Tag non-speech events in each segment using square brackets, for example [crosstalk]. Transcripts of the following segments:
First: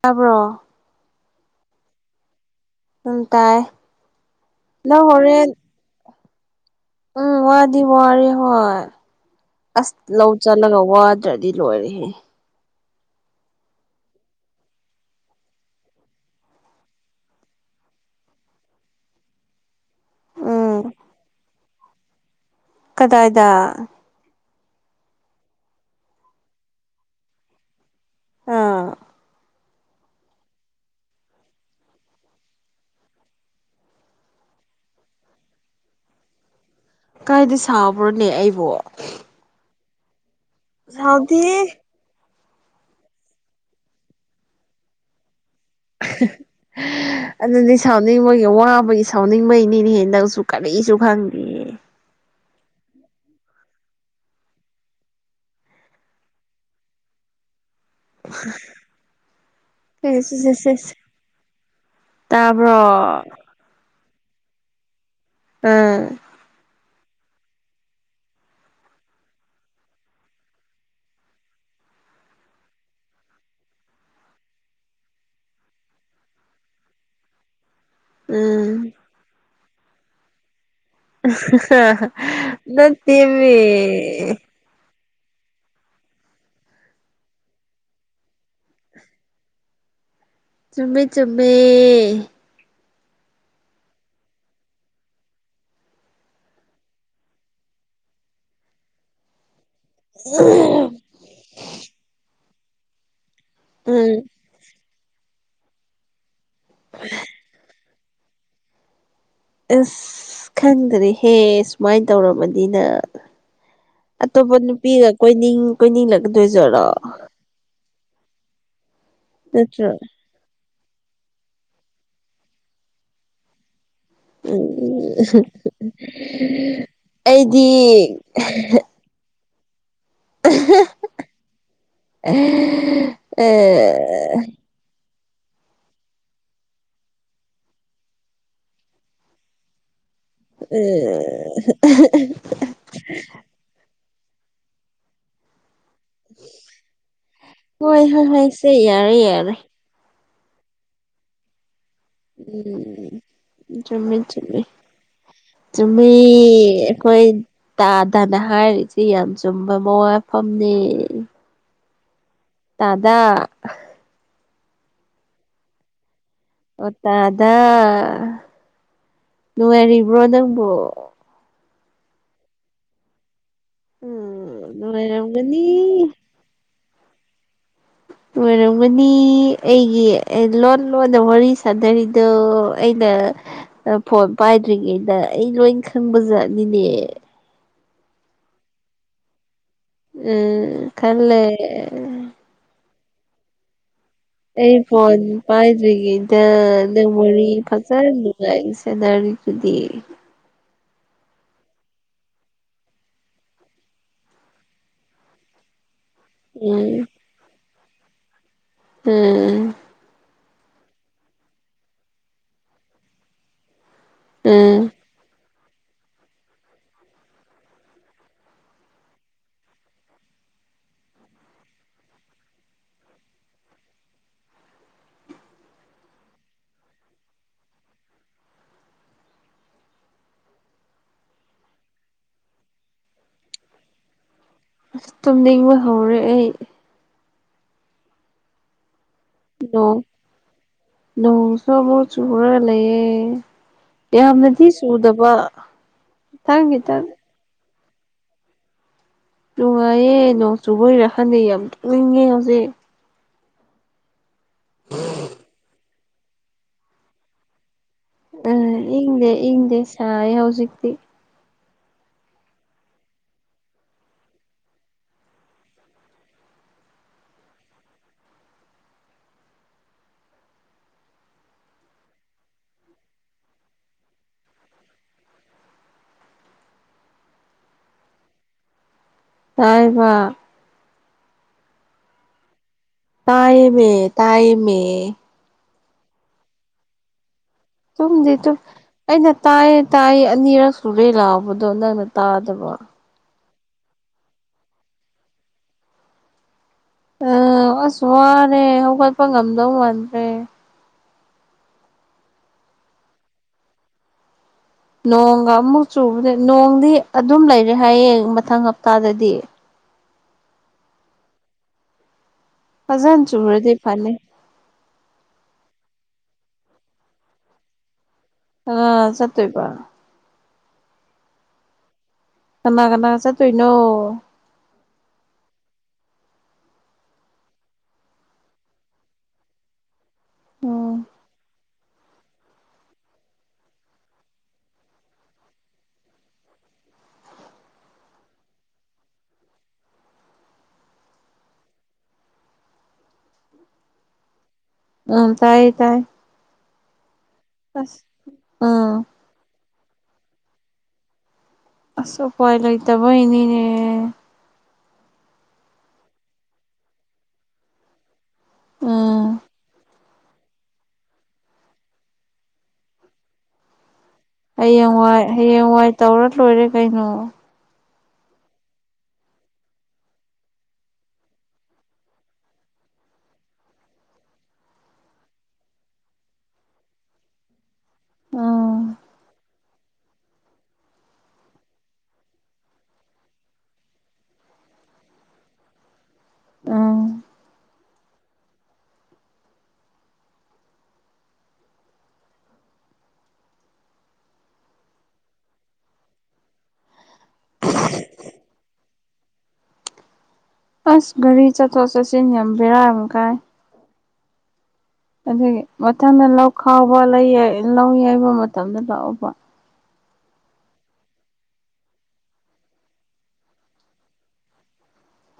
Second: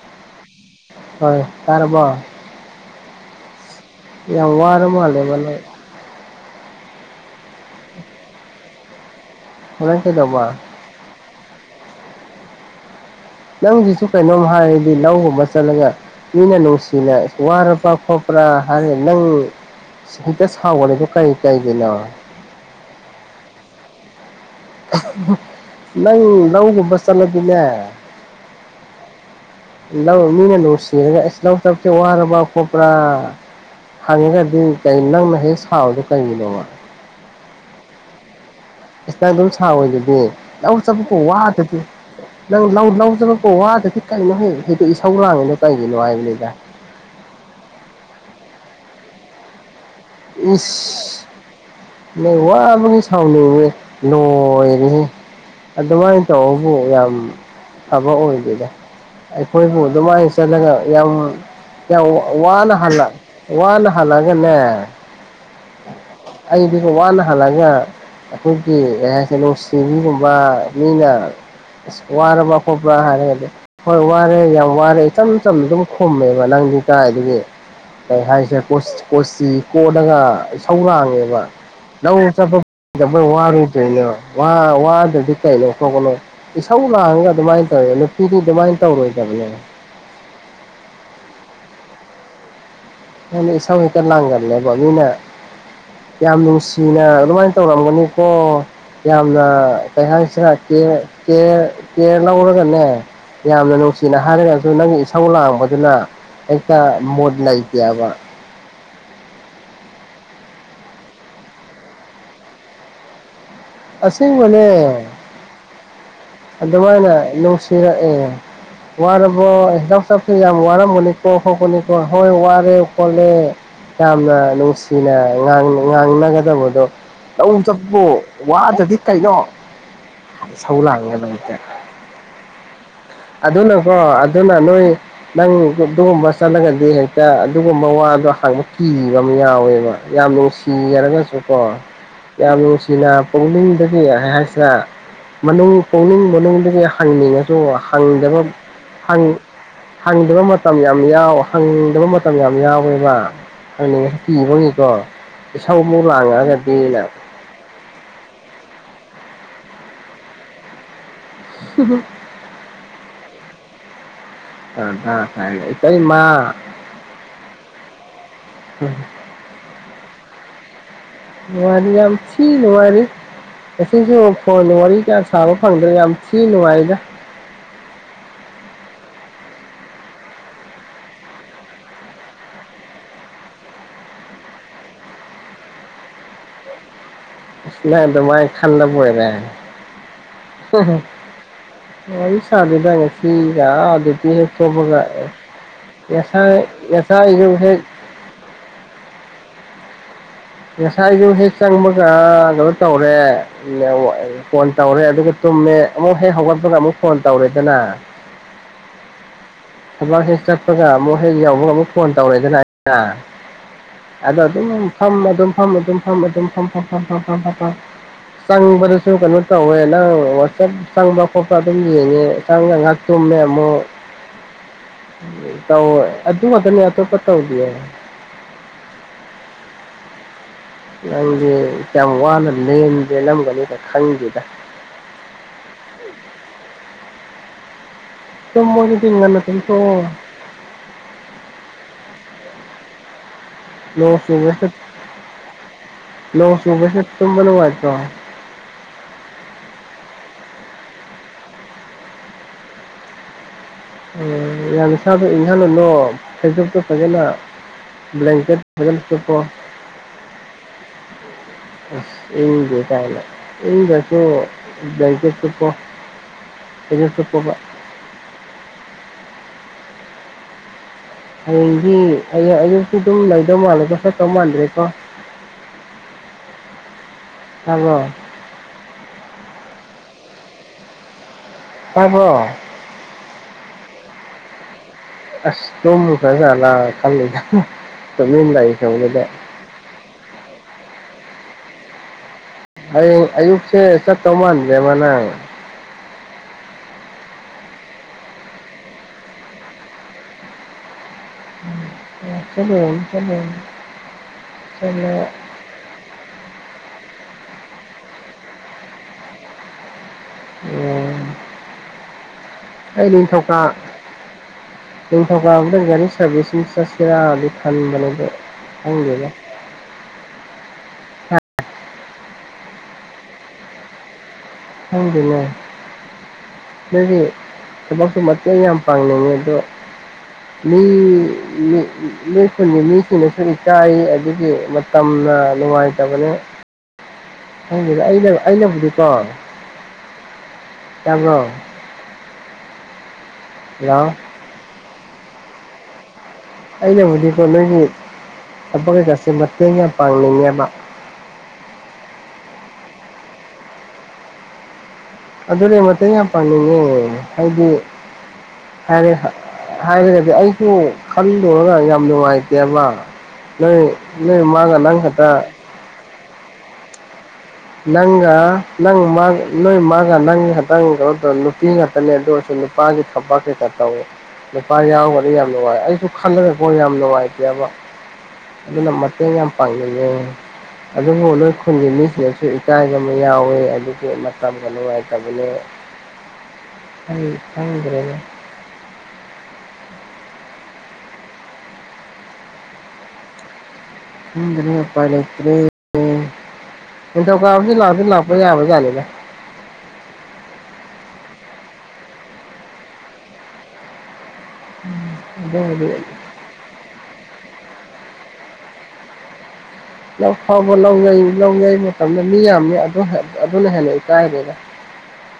ꯇꯥꯕ꯭ꯔꯣ꯫ ꯍꯣꯏ ꯇꯥꯔꯕꯣ꯫ ꯎꯅꯨꯡ ꯇꯥꯏ ꯌꯥꯝ ꯋꯥꯔ ꯅꯪ ꯃꯥꯜꯂꯦꯕ ꯍꯣꯔꯦꯟ꯫ ꯎꯝ ꯋꯥꯗꯤ ꯋꯥꯔꯦ ꯍꯣꯏ ꯑꯁ ꯍꯣꯔꯦꯟ ꯂꯧ ꯀꯩꯗꯧꯕ ꯆꯜꯂꯒ ꯋꯥꯗꯤ ꯇꯔꯗꯤ ꯂꯣꯏꯔꯦꯍꯦ꯫ ꯅꯪꯁꯤꯁꯨ ꯀꯩꯅꯣꯝ ꯍꯥꯏꯔꯗꯤ ꯂꯧꯒꯨꯝꯕ ꯆꯠꯂꯒ꯫ ꯃꯤꯅ ꯅꯨꯡꯁꯤꯅ ꯋꯥꯔꯕ꯭ꯔꯥ ꯈꯣꯠꯄ꯭ꯔꯥ ꯍꯥꯏ ꯅꯪ ꯁꯤꯗ ꯎꯝ ꯁꯥꯥꯎꯒꯂꯤꯗꯨ ꯀꯩ ꯀꯩꯒꯤꯅꯣ꯫ ꯀꯗꯥꯏꯗ꯫ ꯅꯪ ꯂꯧꯒꯨꯝꯕ ꯆꯠꯂꯗꯤꯅꯦ꯫ ꯑꯥ꯫ ꯂꯧ ꯃꯤꯅ ꯅꯨꯡꯁꯤꯔꯒ ꯑꯁ ꯂꯧ ꯆꯞꯁꯦ ꯋꯥꯔꯕ ꯈꯣꯠꯄ꯭ꯔꯥ꯫ ꯍꯪꯉꯒꯗꯤ ꯀꯩ ꯅꯪꯅ ꯍꯦꯛ ꯁꯥꯥꯎꯕꯗꯣ ꯀꯩꯒꯤꯅꯣꯕ꯫ ꯀꯥꯏꯗꯤ ꯁꯕ꯭ꯔꯣꯅꯦ ꯑꯩꯕꯨ꯫ ꯏꯁ ꯅꯪ ꯑꯗꯨꯝ ꯁꯥꯎꯋꯏꯗꯨꯗꯤ ꯂꯧ ꯆꯥꯠꯄꯕꯨ ꯁꯥꯎꯗꯦ ꯋꯥꯗꯗꯤ ꯅꯪ ꯂꯧ ꯂꯧꯆꯥꯠꯄꯕꯨ ꯋꯥꯗꯗꯤ ꯀꯩꯅꯣ ꯍꯦꯛ ꯍꯗ ꯏꯁ ꯁꯧ ꯂꯥꯡꯉꯤꯅꯣ ꯀꯩꯒꯤꯅꯣ ꯍꯥꯏꯕꯅꯤꯗ ꯑꯗꯨꯗꯤ ꯁꯥꯎꯅꯤꯡꯕꯒꯤ ꯋꯥꯕꯒꯤ ꯁꯥꯎꯅꯤꯡꯕꯩꯅꯤꯅꯦ ꯍꯦ ꯅꯪꯁꯨ ꯀꯔꯤꯁꯨ ꯈꯪꯗꯦ꯫ ꯃꯤ ꯋꯥꯕꯥꯒꯤ ꯁꯥꯎꯅꯤꯡꯕꯩ ꯂꯣꯏꯔꯦꯍꯦ꯫ ꯑꯗꯨꯃꯥꯏꯅ ꯇꯧꯕꯕꯨ ꯌꯥꯝ ꯐꯕ ꯑꯣꯏꯗꯦꯗ꯫ ꯑꯩꯈꯣꯏꯕꯨ ꯁꯦꯁ ꯑꯗꯨꯃꯥꯏꯅ ꯁꯦꯁ ꯆꯠꯂꯒ ꯁꯦꯁ ꯌꯥꯝ ꯌꯥꯝ ꯋꯥꯅ ꯇꯥꯕ꯭ꯔꯣ ꯍꯜꯂꯛ ꯋꯥꯅ ꯍꯜꯂꯛꯒꯅꯦ ꯑꯥ ꯑꯩꯗꯤ ꯋꯥꯅ ꯍꯜꯂꯒ ꯑꯩꯈꯣꯏꯒꯤ ꯀꯩꯅꯣ [unintelligible] ꯃꯤꯅ ꯋꯥꯔꯕ ꯈꯣꯠꯄꯔꯥ ꯍꯥꯏꯔꯒꯗꯤ ꯍꯣꯏ ꯋꯥꯔꯦ ꯌꯥꯝ ꯋꯥꯔꯦ ꯏꯆꯝ ꯆꯝꯅ ꯑꯗꯨꯝ ꯈꯨꯝꯃꯦꯕ ꯅꯪꯗꯤ ꯀꯥꯏꯗꯒꯤ ꯀꯩ ꯍꯥꯏꯁꯤꯔꯥ ꯎꯝ ꯀꯣꯁ ꯀꯣꯆꯤ ꯀꯣꯠꯂꯒ ꯏꯁꯧꯔꯥꯡ ꯉꯦꯕ ꯅꯪ ꯆꯠꯄꯗ ꯃꯣꯏ ꯅꯠꯇꯦꯃꯤ [unintelligible] ꯀꯩꯅꯣ ꯈꯣꯠꯄꯅꯣ ꯏꯁꯧ ꯂꯥꯡꯉꯒ ꯑꯗꯨꯝꯃꯥꯏ ꯇꯧꯋꯦ ꯅꯨꯄꯤꯗꯤ ꯑꯗꯨꯝꯃꯥꯏ ꯇꯧꯔꯣꯏꯗꯕꯅꯦꯕ ꯆꯨꯝꯃꯦ ꯆꯨꯝꯃꯦ ꯉꯣꯟꯗ ꯏꯁꯧ ꯍꯦꯛꯇ ꯂꯪꯒꯜꯂꯦꯕꯣ ꯃꯤꯅ ꯌꯥꯝ ꯅꯨꯡꯁꯤꯅ ꯑꯗꯨꯝꯃꯥꯏ ꯇꯧꯔꯝꯒꯅꯤꯀꯣ ꯌꯥꯝꯅ ꯀꯩ ꯍꯥꯏꯁꯤꯔ ꯎꯝ ꯀꯦꯔ ꯀꯦꯔ ꯀꯦꯔ ꯂꯧꯔꯒꯅꯦ ꯌꯥꯝꯅ ꯅꯨꯡꯁꯤꯅ ꯍꯥꯏꯔꯒꯁꯨ ꯅꯪꯒꯤ ꯏꯁꯧ ꯂꯥꯡꯕꯗꯨꯅ ꯍꯦꯛꯇ ꯃꯣꯠ ꯂꯩꯇꯦꯕ ꯑꯁ ꯈꯪꯗꯔꯦꯍꯦ ꯁꯨꯃꯥꯏ ꯇꯧꯔꯝꯃꯅꯤꯅ ꯑꯁꯦꯡꯕꯅꯦ ꯀꯣꯏꯅꯤꯡ ꯀꯣꯏꯅꯤꯡꯂꯛꯀꯗꯣꯏꯖꯔꯣ ꯐꯤꯔꯛ ꯑꯦ ꯋꯥꯔꯕꯣ ꯅꯠꯇ꯭ꯔꯣ [unintelligible] ꯁꯤ ꯌꯥꯝ ꯋꯥꯔꯃꯅꯤꯀꯣ ꯍꯧꯄꯅꯤꯀꯣ ꯍꯣꯏ ꯋꯥꯔꯦ ꯀꯣꯜꯂꯦ ꯌꯥꯝꯅ ꯎꯝ ꯅꯨꯡꯁꯤꯅꯥ ꯉꯥꯡ ꯉꯥꯡꯅꯒꯗꯕꯗꯣ ꯂꯧ ꯑꯩꯗꯤ ꯆꯞꯄꯣ ꯋꯥꯗ꯭ꯔꯗꯤ ꯀꯩꯅꯣ ꯏꯁꯧ ꯂꯥꯡꯉꯦ ꯅꯪꯁꯦ ꯑꯦ ꯑꯗꯨꯅꯀꯣ ꯑꯗꯨꯅ ꯅꯣꯏ ꯅꯪ ꯑꯗꯨꯒꯨꯝꯕ ꯆꯠꯂꯒꯗꯤ ꯍꯦꯛꯇ ꯑꯗꯨꯒꯨꯝꯕ ꯋꯥꯗꯣ ꯍꯥꯡꯕ ꯀꯤꯕ ꯑꯃ ꯌꯥꯎꯋꯦꯕ ꯌꯥꯝ ꯅꯨꯡꯁꯤꯔꯒꯁꯨꯀꯣ ꯌꯥꯝ ꯅꯨꯡꯁꯤꯅ ꯄꯨꯛꯅꯤꯡꯗꯒꯤ ꯍꯥꯏꯁꯤꯔ ꯃꯅꯨꯡ ꯄꯨꯛꯅꯤꯡ ꯃꯅꯨꯡꯗꯒꯤ ꯍꯪꯅꯤꯡꯉꯁꯨ ꯍꯣꯏ ꯍꯣꯏ ꯍꯪꯗꯕ ꯍꯣꯏ ꯁꯦ ꯌꯥꯔꯦ ꯍꯪ ꯌꯥꯔꯦ ꯍꯪꯗꯕꯃꯇꯝ ꯌꯥꯝ ꯌꯥꯎ ꯍꯪꯗꯕ ꯃ ꯇꯝ ꯌꯥꯝ ꯎꯝ ꯌꯥꯎꯋꯦꯕ ꯍꯪꯅꯤꯡꯉꯁꯨ ꯀꯤꯕꯒꯤꯀꫭ ꯆꯨꯝꯃꯤ ꯑꯈꯣꯏ ꯇꯥꯗꯅ ꯍꯥꯏꯔꯤꯁꯤ ꯌꯥꯝ ꯆꯨꯝꯕ ꯃꯋꯥꯥ ꯃꯐꯝꯅꯤ [unintelligible] ꯇꯥꯗꯥ ꯇꯥꯗꯥ ꯀꯥꯏꯅ ꯏꯇꯩꯃꯥ ꯑꯣ ꯇꯗꯥ [unintelligible] ꯅꯨꯡꯉꯥꯏꯔꯤꯕ꯭ꯔꯣ ꯅꯪꯕꫭ ꯅꯨꯡꯉꯥꯏꯔꯤ ꯌꯥꯝ ꯊꯤ ꯅꯨꯡꯉꯥꯏꯔꯤ ꯉꯁꯤꯁꯨ ꯎꯝ ꯐꯣꯟꯗ ꯋꯥꯔꯤ ꯀꯌꯥ ꯁꯥꯕ ꯅꯨꯡꯉꯥꯏꯔꯝꯒꯅꯤ ꯐꯪꯗ꯭ꯔꯦ ꯌꯥꯝ ꯊꯤ ꯅꯨꯡꯉꯥꯏꯔꯤꯗ ꯅꯨꯡꯉꯥꯏꯔꯝꯒꯅꯤ ꯑꯩꯒꯤ ꯂꯣꯟ ꯂꯣꯟꯗ ꯋꯥꯔꯤ ꯁꯥꯅꯔꯤ ꯇꯣ ꯑꯩꯅ ꯑ ꯐꯣꯟ ꯄꯥꯏꯗ꯭ꯔꯤꯉꯩꯗ ꯑꯩ ꯂꯣꯏ ꯈꯪꯕꯖꯥꯠꯅꯤꯅꯦ ꯅꯪ ꯑꯗꯨꯝꯃꯥꯥꯏ ꯈꯜꯂ ꯕꯣꯏꯔꯦ ꯎꯝ ꯈꯜꯂꯦ ꯐꫭꯟ ꯋꯥꯔꯤ ꯁꯥꯗꯦꯗ ꯉꯁꯤꯒ ꯑꯥ ꯍꯦꯛ ꯑꯩ ꯊꯣꯛꯄꯒ ꯐꯣꯟ ꯄꯥꯏꯗ꯭ꯔꯤ ꯉꯩꯗ ꯉꯁꯥꯏ ꯅꯪ ꯉꯁꯥꯏꯁꯨ ꯋꯥꯔꯤ ꯍꯦꯛ ꯐꯖꯅ ꯅꯨꯉꯥꯏꯅꯤ ꯁꯟꯅꯔꯤꯗꯨꯗꯤ ꯉꯁꯥꯏꯁꯨ ꯍꯦꯛ ꯆꯪꯕꯒ ꯑ ꯀꯩꯅꯣ ꯇꯧꯔꯦ ꯐꯣꯟ ꯇꯧꯔꯦ ꯑꯗꯨꯒ ꯇꯨꯝꯃꯦ ꯑꯃꯨꯛ ꯍꯦꯛ ꯍꯧꯒꯠꯄꯒ ꯑꯃꯨꯛ ꯎꯝ ꯐꯣꯟ ꯇꯧꯔꯦꯗꯅ ꯎꯝ ꯊꯕꯥꯛꯁ‌ꯦ ꯆꯠꯄꯒ ꯑꯃꯨꯛ ꯍꯦꯛ ꯌꯧꯕꯒ ꯑꯃꯨꯛ ꯐꯣꯟ ꯇꯧꯔꯦꯗꯅ ꯑꯩꯅ ꯑꯗꯣ ꯑꯗꯨꯝ ꯎꯝ ꯐꯝꯃ ꯑꯗꯨꯝ ꯐꯝ ꯑꯗꯨꯝ ꯐꯝ‌ ꯑꯗꯨꯝ ꯐꯝ ꯐꯝ ꯐꯝ ꯐꯝ ꯐꯝ ꯐꯝ ꯐꯝ ꯆꯪꯕꯗꯁꯨ ꯀꯩꯅꯣ ꯇꯧꯋꯦ ꯅꯪ ꯋꯥꯆꯞ ꯆꯪꯕ ꯈꯣꯠꯄ ꯑꯗꯨꯝ ꯌꯦꯡꯉꯦ ꯆꯪꯉ ꯉꯛ ꯇꯨꯝꯃ‌ꯦ ꯑꯃꯨꯛ ꯇꯧ ꯑꯗꯨ ꯉꯥꯛꯇꯅ‌ꯦ ꯑꯇꯣꯞꯄ ꯇꯧꯗ‌ꯤꯌ‌ꯦ ꯅꯪꯖꯦ ꯌꯥꯝ ꯋꯥꯅ ꯂ‌ꯦꯟ ꯂ‌ꯦꯟꯂꯝꯒꯅꯤꯗ ꯈꯪꯗꯦꯗ ꯑꯁ ꯇꯨꯝꯅꯤꯡꯕ ꯍꯧꯔꯦ ꯑꯩ ꯇꯨꯝꯃꯣ ꯗꯨꯗꯤ ꯉꯟꯅ ꯅꯣ ꯇꯨꯝꯊꯣꯛꯑꯣ ꯅꯣꯡꯁꯨ ꯑꯃꯨꯛ ꯆꯨꯔꯒ ꯂꯩꯌꯦ ꯅꯣꯡ ꯌꯥꯝꯅꯗꯤ ꯆꯨꯕꯁꯤꯗ ꯆꯨꯗꯕ ꯅꯣꯡ ꯈꯤꯇꯪ ꯈꯤꯇꯪ ꯆꯨꯕꯁꯤꯗ ꯇꯨꯝꯕ ꯅꯨꯡꯉꯥꯏꯇꯔꯣ ꯅꯨꯡꯉꯥꯏꯌꯦ ꯅꯣꯡ ꯆꯨꯕꯩꯔꯥ ꯈꯟꯗꯦ ꯌꯥꯝ ꯇꯨꯝꯅꯤꯡꯉꯦ ꯍꯧꯖꯤꯛ ꯑꯝ ꯌꯥꯝ ꯅꯁꯥꯗꫭ ꯏꯟꯍꯜꯂꯨꯅꫭ ꯐꯩꯖꯨꯞꯇꫭ ꯐꯖꯅ ꯕꯂ꯭ꯥꯡꯛꯀꯦꯠ ꯐꯖꯅ ꯁꯨꯞꯄꫭ ꯁꯥꯏꯌ‌ꯦ ꯍꯧꯖꯤꯛꯇꯤ ꯑꯁ ꯏꯪꯗ‌ꯦ ꯀꯥꯅ ꯢꯪꯗꯔ꯭ꯁꯨ ꯕꯂ꯭ꯥꯡꯀ‌ꯦꯠ ꯁꯨꯞꯄꯣ ꯐꯩꯖꯨꯞ ꯁꯨꯞꯄꫭꯕ ꯍꯌ‌ꯦꯡꯗꯤ ꯑꯩ ꯑꯌꯨꯛꯇꯤ ꯑꯗꯨꯝ ꯂꯩꯗꯧ ꯃꯥꯜꯂꯦꯀꯣ ꯆꯠꯇꯧ ꯃꯥꯟꯗ꯭ꯔꯦꯀꯣ ꯇꯥꯕꯔꯣ ꯇꯥꯏꯌꯦꯕ ꯇꯥꯕꯔꯣ ꯇꯥꯏꯌ‌ꯦꯃꯤ ꯇꯥꯏꯌꯦꯃꯤ ꯑꯁ ꯇꯨꯝꯈꯔ꯭ꯖꯥꯠꯂ ꯈꯜꯂꯤꯗ ꯇꯨꯝꯗꯤ ꯇꯨꯃꯤꯟ ꯇꯨꯝ ꯂꯩꯈ꯭ꯔꯕꯗꯨꯗ ꯑꯩꯅ ꯇꯥꯏꯌꯦ ꯇꯥꯏꯌꯦ ꯑꯅꯤꯔꯛ ꯁꯨꯔꯦ ꯂꯥꯎꯕꯗꯣ ꯅꯪꯅ ꯇꯥꯗꯕ ꯍꯌꯦꯡ ꯑꯌꯨꯛꯁꯦ ꯆꯠꯇꯧ ꯃꯥꯟꯗꯔ꯭ꯦꯕ ꯅꯪ ꯑꯣ ꯑꯁ ꯋꯥꯔꯦ ꯍꯧꯒꯠꯄ ꯉꯝꯗꯧ ꯃꯥꯟꯗ꯭ꯔꯦ ꯎꯝ ꯎꯝ ꯆꯠꯂꯨꯔꯅꯨ ꯆꯠꯂꯨꯔꯅꯨ ꯅꯣꯡꯒ ꯑꯃꯨꯛ ꯆꯨꯕꯅꯦ ꯅꯣꯡꯗꯤ ꯑꯗꯨꯝ ꯂꯩꯔꯦ ꯍꯥꯏꯌꯦ ꯃꯊꯪ ꯍꯞꯇꯥꯗꯗꯤ ꯎꯝ ꯑꯩ ꯐꯖꯅ ꯅꯤꯡꯊꯧꯀꯥ ꯆꯨꯔꯗꯤ ꯐꯅꯤ ꯅꯤꯡꯊꯧꯀꯥꯕꯗ ꯒꯔꯤ ꯁꯔꯚꯤꯁꯒꯤ ꯆꯠꯁꯦꯔꯥꯗꯤ ꯈꯟꯕꯅꯦ ꯑꯗꯣ ꯀꯅꯥꯅꯥ ꯈꯪꯗꯦꯗ ꯆꯠꯇꯣꯏꯕ ꯀꯅꯥ ꯀꯅꯥ ꯆꯠꯇꯣꯏꯅꯣ ꯈꯪꯗꯦꯅꯦ ꯅꯣꯏꯒꯤ ꯊꯕꯛꯁꯨꯨ ꯃꯇꯦꯡ ꯌꯥꯝ ꯄꯥꯡꯅꯤꯡꯉꯤ ꯑꯗꯣ ꯃꯤ ꯎꯝ ꯅꯣꯏ ꯈꯨꯟꯒꯤ ꯃꯤꯁꯤꯡꯅꯁꯨ ꯏꯀꯥꯏꯌꯦ ꯑꯗꯨꯒꯤ ꯃꯇꯝꯅ ꯅꯨꯡꯉꯥꯏꯇꯕꯅꯦ ꯈꯡꯗꯦꯗ ꯑꯩꯅ ꯑꯩꯅꯕꯨꯗꯤꯀꯣ ꯇꯥꯕꯔꯣ ꯂꯣ ꯎꯝ ꯇꯥꯏꯌꯦ ꯇꯥꯏ ꯑꯩꯅꯕꯨꯗꯤꯀꯣ ꯅꯣꯏꯒꯤ ꯑꯁ ꯊꯕꯛ ꯑꯁ ꯀꯩꯀꯥꯁꯦ ꯃꯇꯦꯡ ꯌꯥꯝ ꯄꯥꯡꯅꯤꯡꯉꯦꯕ ꯑꯁ ꯎꯄꯥꯏ ꯂꯩꯇꯕꯩꯅꯤꯅꯦ ꯑꯗꯨꯅꯦ ꯃꯇꯦꯡ ꯌꯥꯝ ꯄꯥꯅꯤꯡꯉꯦ ꯍꯥꯏꯗꯤ ꯍꯥꯏꯔꯦ ꯎꯝ ꯍꯥꯏꯔꯒꯗꯤ ꯑꯩꯁꯨ ꯈꯟꯂꯨꯔꯒ ꯌꯥꯝ ꯅꯨꯡꯉꯥꯏꯇꯦꯕ ꯅꯣꯏ ꯅꯣꯏ ꯃꯥꯒ ꯅꯪ ꯍꯌꯦꯡꯋꯥꯏ ꯈꯠꯇ ꯍꯌꯦꯡꯋꯥꯏ ꯇꯧꯔ ꯂꯣꯏꯔꯦ ꯀꯩꯅꯣ ꯅꯪꯒ ꯅꯪ ꯅꯣꯏ ꯃꯥꯒ ꯅꯪꯒ ꯈꯇꯪ ꯀꯩꯅꯣ ꯇꯧ ꯅꯨꯄꯤ ꯉꯥꯛꯇꯅꯦ ꯑꯗꯨ ꯑꯣꯏꯔꯁꯨ [unintelligible] ꯇꯧꯋꯦ ꯅꯨꯄꯥ ꯌꯥꯎꯔꯒꯗꯤ ꯌꯥꯝ ꯅꯨꯡꯉꯥꯏ ꯑꯩꯁꯨ ꯈꯜꯂꯒꯀꯣ ꯌꯥꯝ ꯅꯨꯡꯉꯥꯏꯇꯦꯕ ꯑꯗꯨꯅ ꯎꯝ ꯃꯇꯦꯡ ꯌꯥꯝ ꯄꯥꯡꯅꯤꯡꯉꯦ ꯑꯗꯨꯕꯨ ꯅꯣꯏ ꯈꯨꯜꯒꯤ ꯃꯤꯁꯤꯡꯅꯁꯨ ꯏꯀꯥꯏꯕ ꯑꯃ ꯌꯥꯎꯋꯦ ꯑꯗꯨꯒꯤ ꯃꯇꯝꯒ ꯅꯨꯡꯉꯥꯏꯇꯕꯅꯦ ꯎꯝ ꯑꯩ ꯈꯪꯗ꯭ꯔꯦꯗ [inaudible] ꯈꯪꯗ꯭ꯔꯦ ꯎꯄꯥꯏ ꯂꯩꯇ꯭ꯔꯦ ꯑꯗꯣ ꯅꯤꯡꯊꯧ ꯀꯥꯕꯁꯨ ꯂꯥꯛꯇꯤ ꯂꯥꯛꯄ ꯌꯥꯕ ꯖꯥꯠꯅꯤꯗ ꯑꯁ ꯒꯥꯔꯤ ꯆꯠꯊꯣꯛ ꯆꯠꯁꯤꯟ ꯌꯥꯝ ꯕꯦꯔꯥ ꯑꯃ ꯀꯥꯏ ꯑꯗꯨꯒꯤ ꯑꯗꯨꯕꯨꯗꯤ ꯃꯊꯪꯗ ꯂꯧ ꯈꯥꯎꯕ ꯂꯧ ꯌꯩꯕ ꯃꯇꯝꯗ ꯂꯥꯛꯑꯣꯕ ꯂꯧ ꯈꯥꯎꯕ ꯂꯧ ꯌꯩ ꯂꯧ ꯌꯩꯕꯥ ꯃꯇꯝꯗ ꯃꯤ ꯌꯥꯝꯃꯤ ꯑꯗꯨꯅ ꯍꯦꯟꯅ ꯏꯀꯥꯏꯒ꯭ꯔꯦꯗ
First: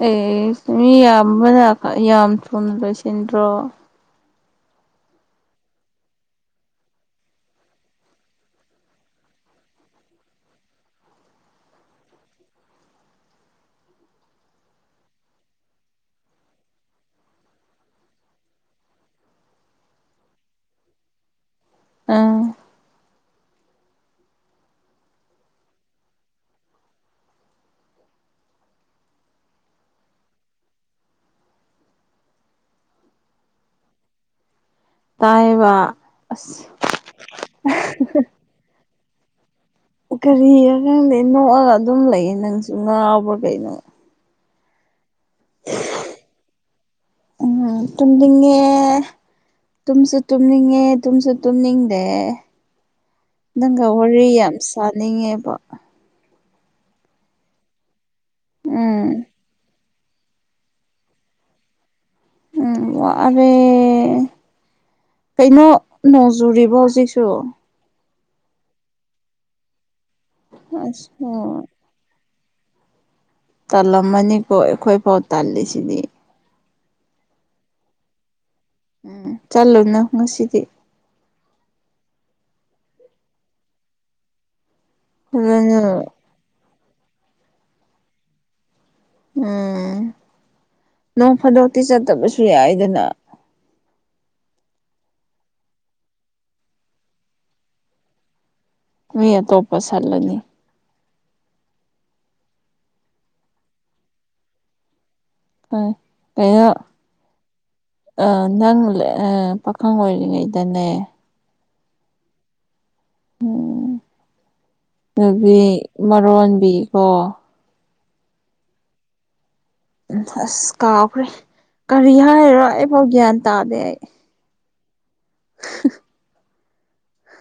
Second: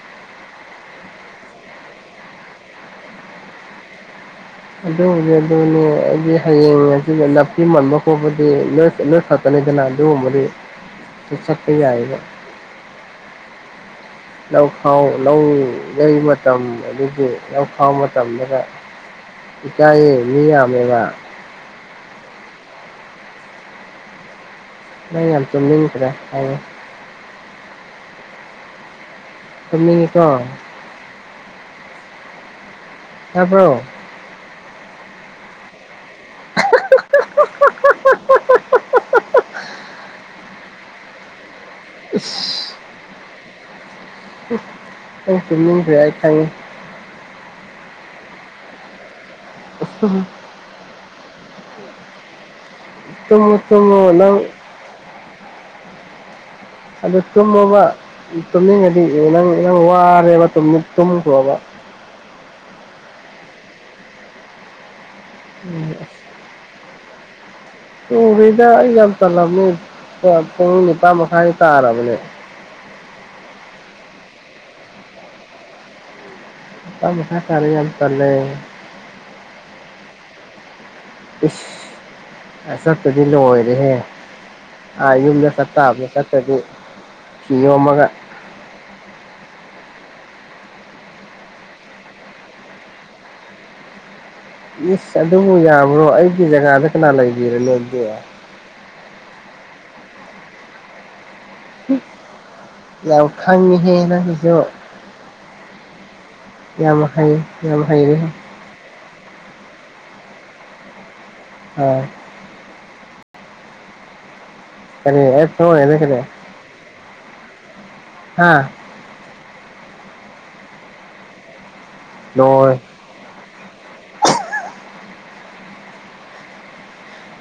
ꯑꯦꯁ ꯃꯤ ꯌꯥꯝꯕꯅ ꯌꯥꯝ ꯊꯨꯅ ꯂꯣꯏꯁꯤꯟꯗ꯭ꯔꯣ ꯑꯗꯨꯕꯨꯗꯤ ꯑꯗꯨꯅꯦ ꯑꯩꯗꯤ ꯍꯌꯦꯡ ꯅꯥꯄꯤ ꯃꯟꯕ ꯈꯣꯠꯄꯗꯤ ꯅꯣꯏ ꯅꯣꯏꯈꯛ ꯇꯅꯤꯗꯅ ꯑꯗꯨꯒꯨꯝꯕꯗꯤ ꯆꯠꯄ ꯌꯥꯏꯕ ꯂꯧꯈꯥꯎ ꯂꯧ ꯌꯩ ꯃꯇꯝ ꯑꯗꯨꯗꯒꯤ ꯂꯧꯈꯥꯎ ꯃꯇꯝꯗꯒ ꯏꯀꯥꯏꯌꯦ ꯃꯤ ꯌꯥꯝꯃꯦꯕ ꯎꯡ ꯅꯪ ꯌꯥꯝ ꯇꯨꯝꯅꯤꯡꯇ꯭ꯔꯦ ꯍꯥꯏꯔꯣ ꯇꯨꯝꯅꯤꯡꯉꯤ ꯀꯣ ꯇꯥꯕ꯭ꯔꯣ ꯇꯥꯏꯌꯦꯕ ꯑꯁ [unintelligible] ꯀꯔꯤꯅꯣ ꯈꯪꯗꯦ ꯅꯣꯛꯑꯒ ꯑꯗꯨꯝ ꯂꯩꯌꯦ ꯅꯪꯁꯨ ꯏꯁ ꯉꯥꯎꯕ꯭ꯔꯥ ꯀꯩꯅꯣ ꯅꯪ ꯇꯨꯝꯅꯤꯡꯇ꯭ꯔꯦ ꯑꯩ ꯈꯪꯏ ꯎꯝ ꯇꯨꯝꯅꯤꯡꯉꯦ ꯇꯨꯝꯁꯨ ꯇꯨꯝ ꯇꯨꯝꯅꯤꯡꯉꯦ ꯇꯨꯝꯁꯨ ꯇꯨꯝꯅꯤꯡꯗꯦ ꯇꯨꯝꯃꯣ ꯅꯪꯒ ꯇꯨꯝꯃꯣ ꯋꯥꯔꯤ ꯅꯪ ꯌꯥꯝ ꯁꯥꯅꯤꯡꯉꯦꯕ ꯑꯗꯨ ꯇꯨꯝꯃꯣꯕ ꯇꯨꯝꯅꯤꯡꯉꯗꯤ ꯎꯝ ꯅꯪ ꯅꯪ ꯋꯥꯔꯦꯕ ꯇꯨꯝꯈ꯭ꯔꯣꯕ ꯎꯝ ꯋꯥꯔꯦ ꯀꯩꯅꯣ ꯎꯝ ꯅꯣꯡ ꯆꯨꯔꯤꯕꯣ ꯍꯧꯖꯤꯛꯁꯨ ꯆꯨꯔꯤꯗ ꯑꯩ ꯌꯥꯝ ꯇꯜꯂꯕꯅꯤ ꯄꯨꯡ ꯑꯁ ꯅꯤꯄꯥꯥꯟ ꯃꯈꯥꯏ ꯑꯣ ꯇꯥꯔꯕꯅꯦ ꯇꯜꯂꯝꯃꯅꯤꯀꯣ ꯑꯩꯈꯣꯏꯐꯥꯎ ꯇꯥꯜꯂꯤꯁꯤꯗꯤ ꯅꯤꯄꯟ ꯃꯈꯥꯏ ꯇꯥꯔꯦ ꯌꯥꯝ ꯇꯜꯂꯦ ꯎꯝ ꯆꯠꯂꯨꯅꯨ ꯉꯁꯤꯗꯤ ꯏꯁ ꯆꯠꯇ꯭ꯔꯗꯤ ꯂꯣꯏꯔꯦꯍꯦ ꯑꯥ ꯌꯨꯝꯗ ꯐꯖꯅ ꯆꯠꯇꯥꯕ ꯐꯤ ꯌꯣꯝꯃꯒ ꯎꯝ ꯅꯣꯡ ꯐꯥꯗꯣꯛꯇꯤ ꯆꯠꯇꯕꯁꯨ ꯌꯥꯏꯗꯅ ꯏꯁ ꯑꯗꯨꯕꯨ ꯌꯥꯕ꯭ꯔꯣ ꯑꯩꯒꯤ ꯖꯒꯥꯗ ꯀꯅꯥ ꯂꯩꯕꯤꯔꯅꯤ ꯑꯗꯨꯗꯤ ꯃꯤ ꯑꯇꯣꯞꯄ ꯁꯠꯂꯅꯤ ꯏꯁ ꯌꯥꯝ ꯈꯡꯉꯤꯍꯦ ꯅꯪꯖꯨ ꯈꯪꯉꯦ ꯀꯩꯅꯣ ꯌꯥꯝ ꯍꯩ ꯌꯥꯝ ꯍꯩꯔꯦꯍꯦ ꯑꯥ ꯅꯪ ꯄꯥꯈꯪ ꯑꯣꯏꯔꯤꯉꯩꯗꯅꯦ ꯍꯣꯏ ꯎꯝ ꯀꯔꯤ ꯑꯩ ꯄꯥꯈꯪ ꯑꯣꯏꯔꯤꯉꯩꯗ [unintelligible] ꯀꯔꯤ ꯃꯔꯣꯟꯕꯤꯔꯣ ꯍꯥ ꯎꯝ ꯑꯁ ꯀꯥꯎꯈ꯭ꯔꯦ ꯀꯔꯤ ꯍꯥꯏꯔꯤꯔꯥ ꯂꯣꯏ ꯑꯩꯐꯥꯎ ꯒ꯭ꯌꯥꯟ ꯇꯥꯗꯦ ꯑꯩ ꯎ [unintelligible]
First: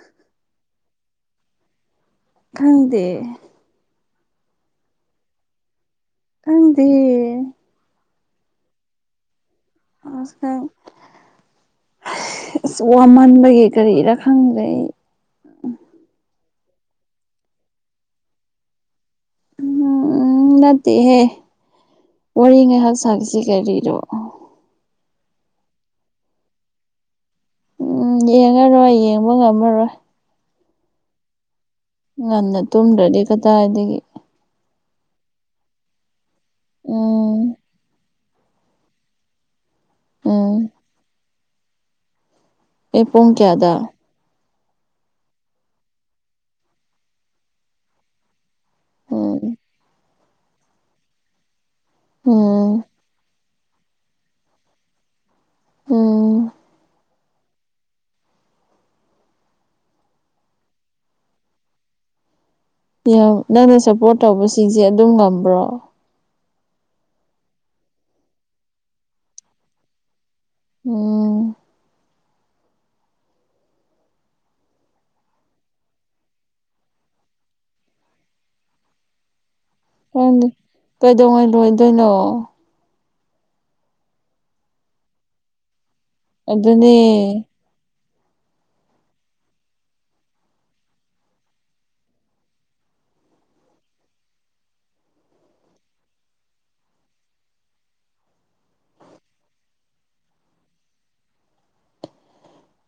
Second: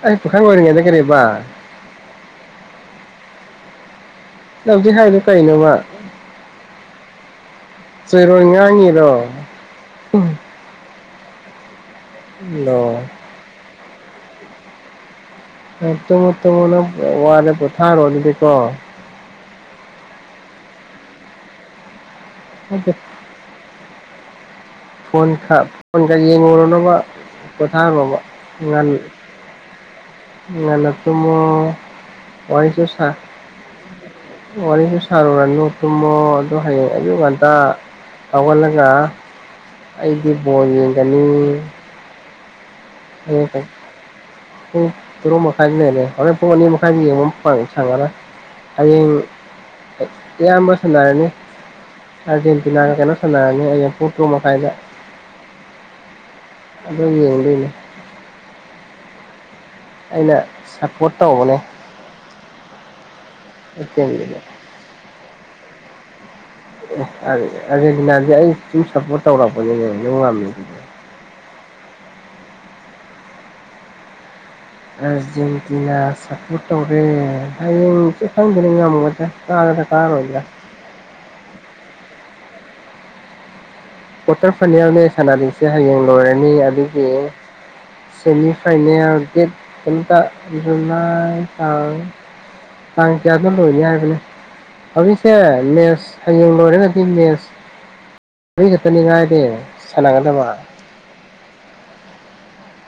ꯑꯩ ꯄꯈꯪ ꯑꯣꯏꯔꯤꯉꯩꯗ ꯀꯔꯥꯕꯥ ꯈꯪꯗꯦ ꯂꯧꯗꯤ ꯍꯥꯏꯗꯣ ꯀꯩꯅꯣꯕ [unintelligible] ꯆꯣꯏꯔꯣꯟ ꯉꯥꯡꯉꯤꯔꯣ [unintelligible] ꯑꯁ ꯂꯣꯏ ꯋꯥꯃꯟꯕꯒꯤ ꯀꯔꯤꯔ ꯈꯪꯗ꯭ꯔꯦ ꯇꯨꯝꯃꯣ ꯇꯨꯝꯃꯣ ꯅꯪ ꯋꯥꯔ ꯄꯣꯊꯥꯔꯣꯀꯣ ꯎꯝ ꯅꯠꯇꯦꯍꯦ ꯋꯥꯔꯤ ꯅꯠꯇꯦ ꯉꯥꯏꯍꯥꯛ ꯁꯥꯈꯤꯁꯤ ꯀꯔꯤꯔꯣ ꯐꯣꯟ ꯈ ꯐꯣꯟꯒ ꯌꯦꯡꯉꯨꯔꯣꯅꯕ ꯄꯣꯊꯥꯔꯣꯕ ꯎꯝ ꯉꯟ ꯌꯦꯡꯉꯔꯣꯏ ꯌꯦꯡꯕ ꯉꯝꯃꯔꯣꯏ ꯉꯟꯅ ꯇꯨꯃꯨ ꯉꯟꯅ ꯇꯨꯝꯗ꯭ꯔꯗꯤ ꯀꯗꯥꯏꯗꯒꯤ ꯋꯥꯔꯤꯁꯨ ꯁꯥꯔꯨꯔꯅꯨ ꯇꯨꯝꯃꯣ ꯑꯗꯨ ꯍꯌꯦꯡ ꯑꯌꯨꯛ ꯉꯥꯟꯇ ꯎꯝ ꯍꯧꯒꯠꯂꯒ ꯑꯩꯗꯤ ꯎꯝ ꯕꯣꯜ ꯌꯦꯡꯒꯅꯤ ꯑꯦ ꯄꯨꯡ ꯍꯝ ꯍ [unintelligible] ꯀꯌꯥꯗ ꯄꯨꯡ ꯇꯔꯨꯛ ꯃꯈꯥꯏꯗꯨ [unintelligible] ꯍꯣꯔꯦꯟ ꯄꯨꯡ ꯑꯅꯤ ꯃꯈꯥꯏꯗ ꯌꯦꯡꯕ ꯑꯃ ꯐꯪꯉꯦ [unintelligible] ꯍꯌꯦꯡ ꯎꯝ ꯏꯌꯥꯝꯕ ꯁꯥꯟꯅꯔꯅꯤ ꯎꯝ ꯑꯥꯔꯖꯦꯟꯇꯤꯅꯥꯒ ꯀꯩꯅꯣ ꯁꯅꯔꯅꯤ ꯑꯩꯅ ꯄꯨꯡ ꯈꯔꯨꯛ ꯃꯈꯥꯏꯗ ꯎꯝ ꯑꯗꯨ ꯌꯦꯡꯗꯨꯏꯅꯦ ꯑꯩꯅ ꯁꯞꯄꯣꯔꯠ ꯇꯧꯕꯅꯦ ꯌꯥꯝ ꯅꯪꯅ ꯁꯞꯄꯣꯔꯠ ꯑꯁꯦꯡꯕꯅꯦ ꯇꯧꯕꯁꯤꯡꯁꯦ ꯑꯗꯨꯝ ꯉꯝꯕ꯭ꯔꯣ ꯑꯥꯔꯖꯦꯟꯇꯤꯅꯥꯁꯦ ꯑꯩ ꯁꯨꯝ ꯁꯞꯄꯣꯔꯠ ꯇꯧꯔꯛꯄꯁꯦ ꯑꯗꯨꯝ ꯉꯝꯃꯦ ꯎꯝ ꯑꯖꯦꯟꯇꯤꯅꯥ ꯁꯄꯣꯔꯠ ꯇꯧꯔꯦ ꯍꯌꯦꯡ [unintelligible] ꯈꯪꯗꯦꯅ ꯉꯃꯒꯗꯔ ꯀꯥꯔ [unintelligible] ꯀꯩꯗꯧꯉꯩ ꯂꯣꯏꯗꯣꯏꯅꯣ ꯀꯋꯥꯇꯔ ꯐꯅꯦꯜꯅꯦ ꯁꯅꯥꯔꯤꯁꯦ ꯍꯌꯦꯡ ꯂꯣꯏꯔꯅꯤ ꯑꯗꯨꯅꯦ ꯑꯗꯨꯒꯤ ꯁꯤꯅꯤ ꯐꯥꯏꯅꯦꯜ ꯗꯦꯠ [unintelligible] ꯇꯥꯡ ꯀꯌꯥꯗ ꯂꯣꯏꯅꯤ ꯍꯥꯏꯕꯅꯤ [unintelligible] ꯃꯦꯁ ꯍꯌꯦꯡ ꯂꯣꯏꯔꯦꯒꯗꯤ ꯃꯦꯁ ꯃꯔꯤ ꯈꯇꯔꯅꯤ ꯉꯥꯏꯔꯦ ꯁꯅꯒꯗꯕ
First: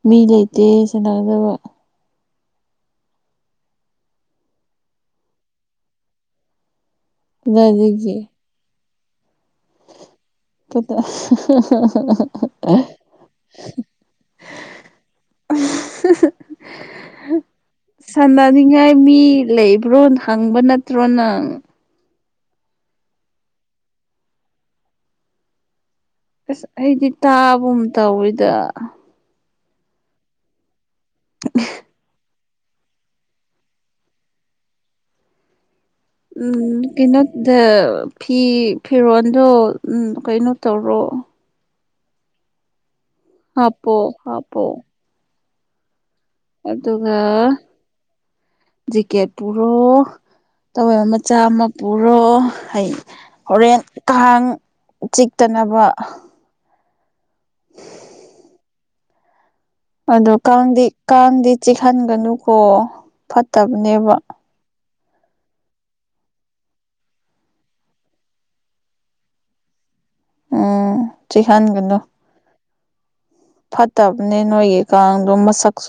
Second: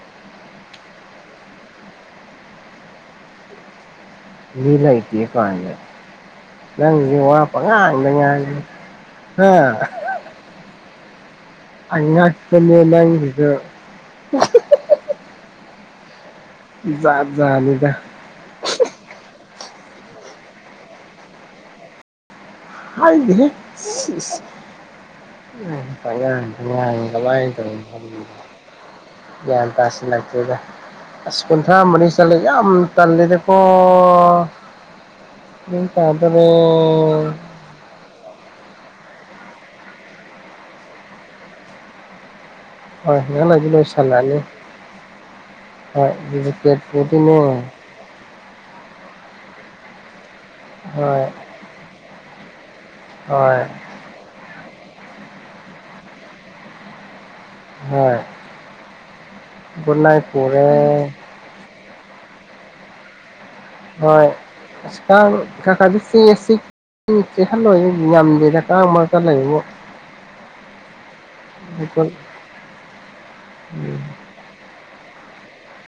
ꯃꯤ ꯂꯩꯇꯦ ꯁꯟꯅꯒꯗꯕ ꯃꯤ ꯂꯩꯇꯦ ꯀꯥꯏꯅ ꯅꯪꯁꯦ ꯋꯥ ꯄꯉꯥꯡꯗ ꯀꯗꯥꯏꯗꯒꯤ ꯉꯥꯡꯉꯦ ꯍꯥ [unintelligible] ꯅꯪꯒꯤꯁꯨ [unintelligible] [unintelligible] ꯖꯥꯠ ꯖꯥꯠ ꯅꯤꯗ ꯁꯥꯟꯅꯅꯤꯡꯉꯥꯏ ꯃꯤ ꯂꯩꯕ꯭ꯔꯣ ꯍꯪꯕ ꯅꯠꯇ꯭ꯔꯣ ꯅꯪ ꯍꯥꯏꯗꯤꯍꯦ ꯑꯁ ꯑꯩꯗꯤ [inaudible] ꯇꯥꯕꯒꯨꯝ ꯇꯧꯋꯤꯗ ꯒꯌꯥꯟ ꯇꯁꯤꯅ ꯂꯥꯛꯇꯔꯦꯗ ꯑ ꯀꯨꯟꯊ꯭ꯔꯥ ꯃꯔꯤ ꯆꯠꯂꯦ ꯌꯥꯝ ꯇꯜꯂꯤꯗꯀꯣ [unintelligible] ꯑ ꯐꯤ ꯐꯤꯔꯣꯟꯗꯣ ꯀꯩꯅꯣ ꯇꯧꯔꯣ ꯍꯣꯏ ꯉꯥꯢꯍꯥꯛ ꯂꯩꯔꯗꯤ ꯍꯥꯞꯄꯣ ꯂꯣꯏꯁꯤꯜꯂꯛꯑꯅꯤ ꯍꯥꯞꯄꯣ ꯍꯣꯏ ꯑꯗꯨꯒ [unintelligible] ꯖꯤꯀꯦꯠ ꯄꯨꯔꯣ ꯇꯧꯋꯦꯜ ꯍꯣꯏ ꯃꯆꯥ ꯑꯃ ꯄꯨꯔꯣ ꯑꯩ ꯍꯣꯏ ꯍꯣꯔꯦꯟ ꯀꯥꯡ ꯆꯤꯛꯇꯅꯕ ꯍꯣꯏ ꯒꯨꯗ ꯅꯥꯏꯠ ꯑꯗꯣ ꯀꯥꯡꯗꯤ ꯄꯨꯔꯦ ꯀꯥꯡꯗꯤ ꯆꯤꯛꯍꯟꯒꯅꯨꯀꯣ ꯐꯠꯇꯕꯅꯦ ꯍꯣꯏ ꯑꯁ ꯀꯥꯟ ꯈꯥ ꯈ ꯆꯤꯛ ꯑꯦ ꯆꯤꯛ ꯎꯝ ꯆꯤꯛꯈꯜꯂꯣꯏꯒꯦ ꯉꯝꯗꯦꯗ ꯀꯥꯡ ꯃꯔꯛꯇ ꯂꯩꯕꯅꯤꯅꯥ ꯎꯝ ꯆꯤꯛꯍꯟꯒꯅꯣ ꯑꯩꯈꯣꯏ ꯎꯝ ꯐꯠꯇꯕꯅꯦ ꯅꯣꯏꯒꯤ ꯀꯥꯡꯗꯣ ꯃꯁꯛꯁꯨ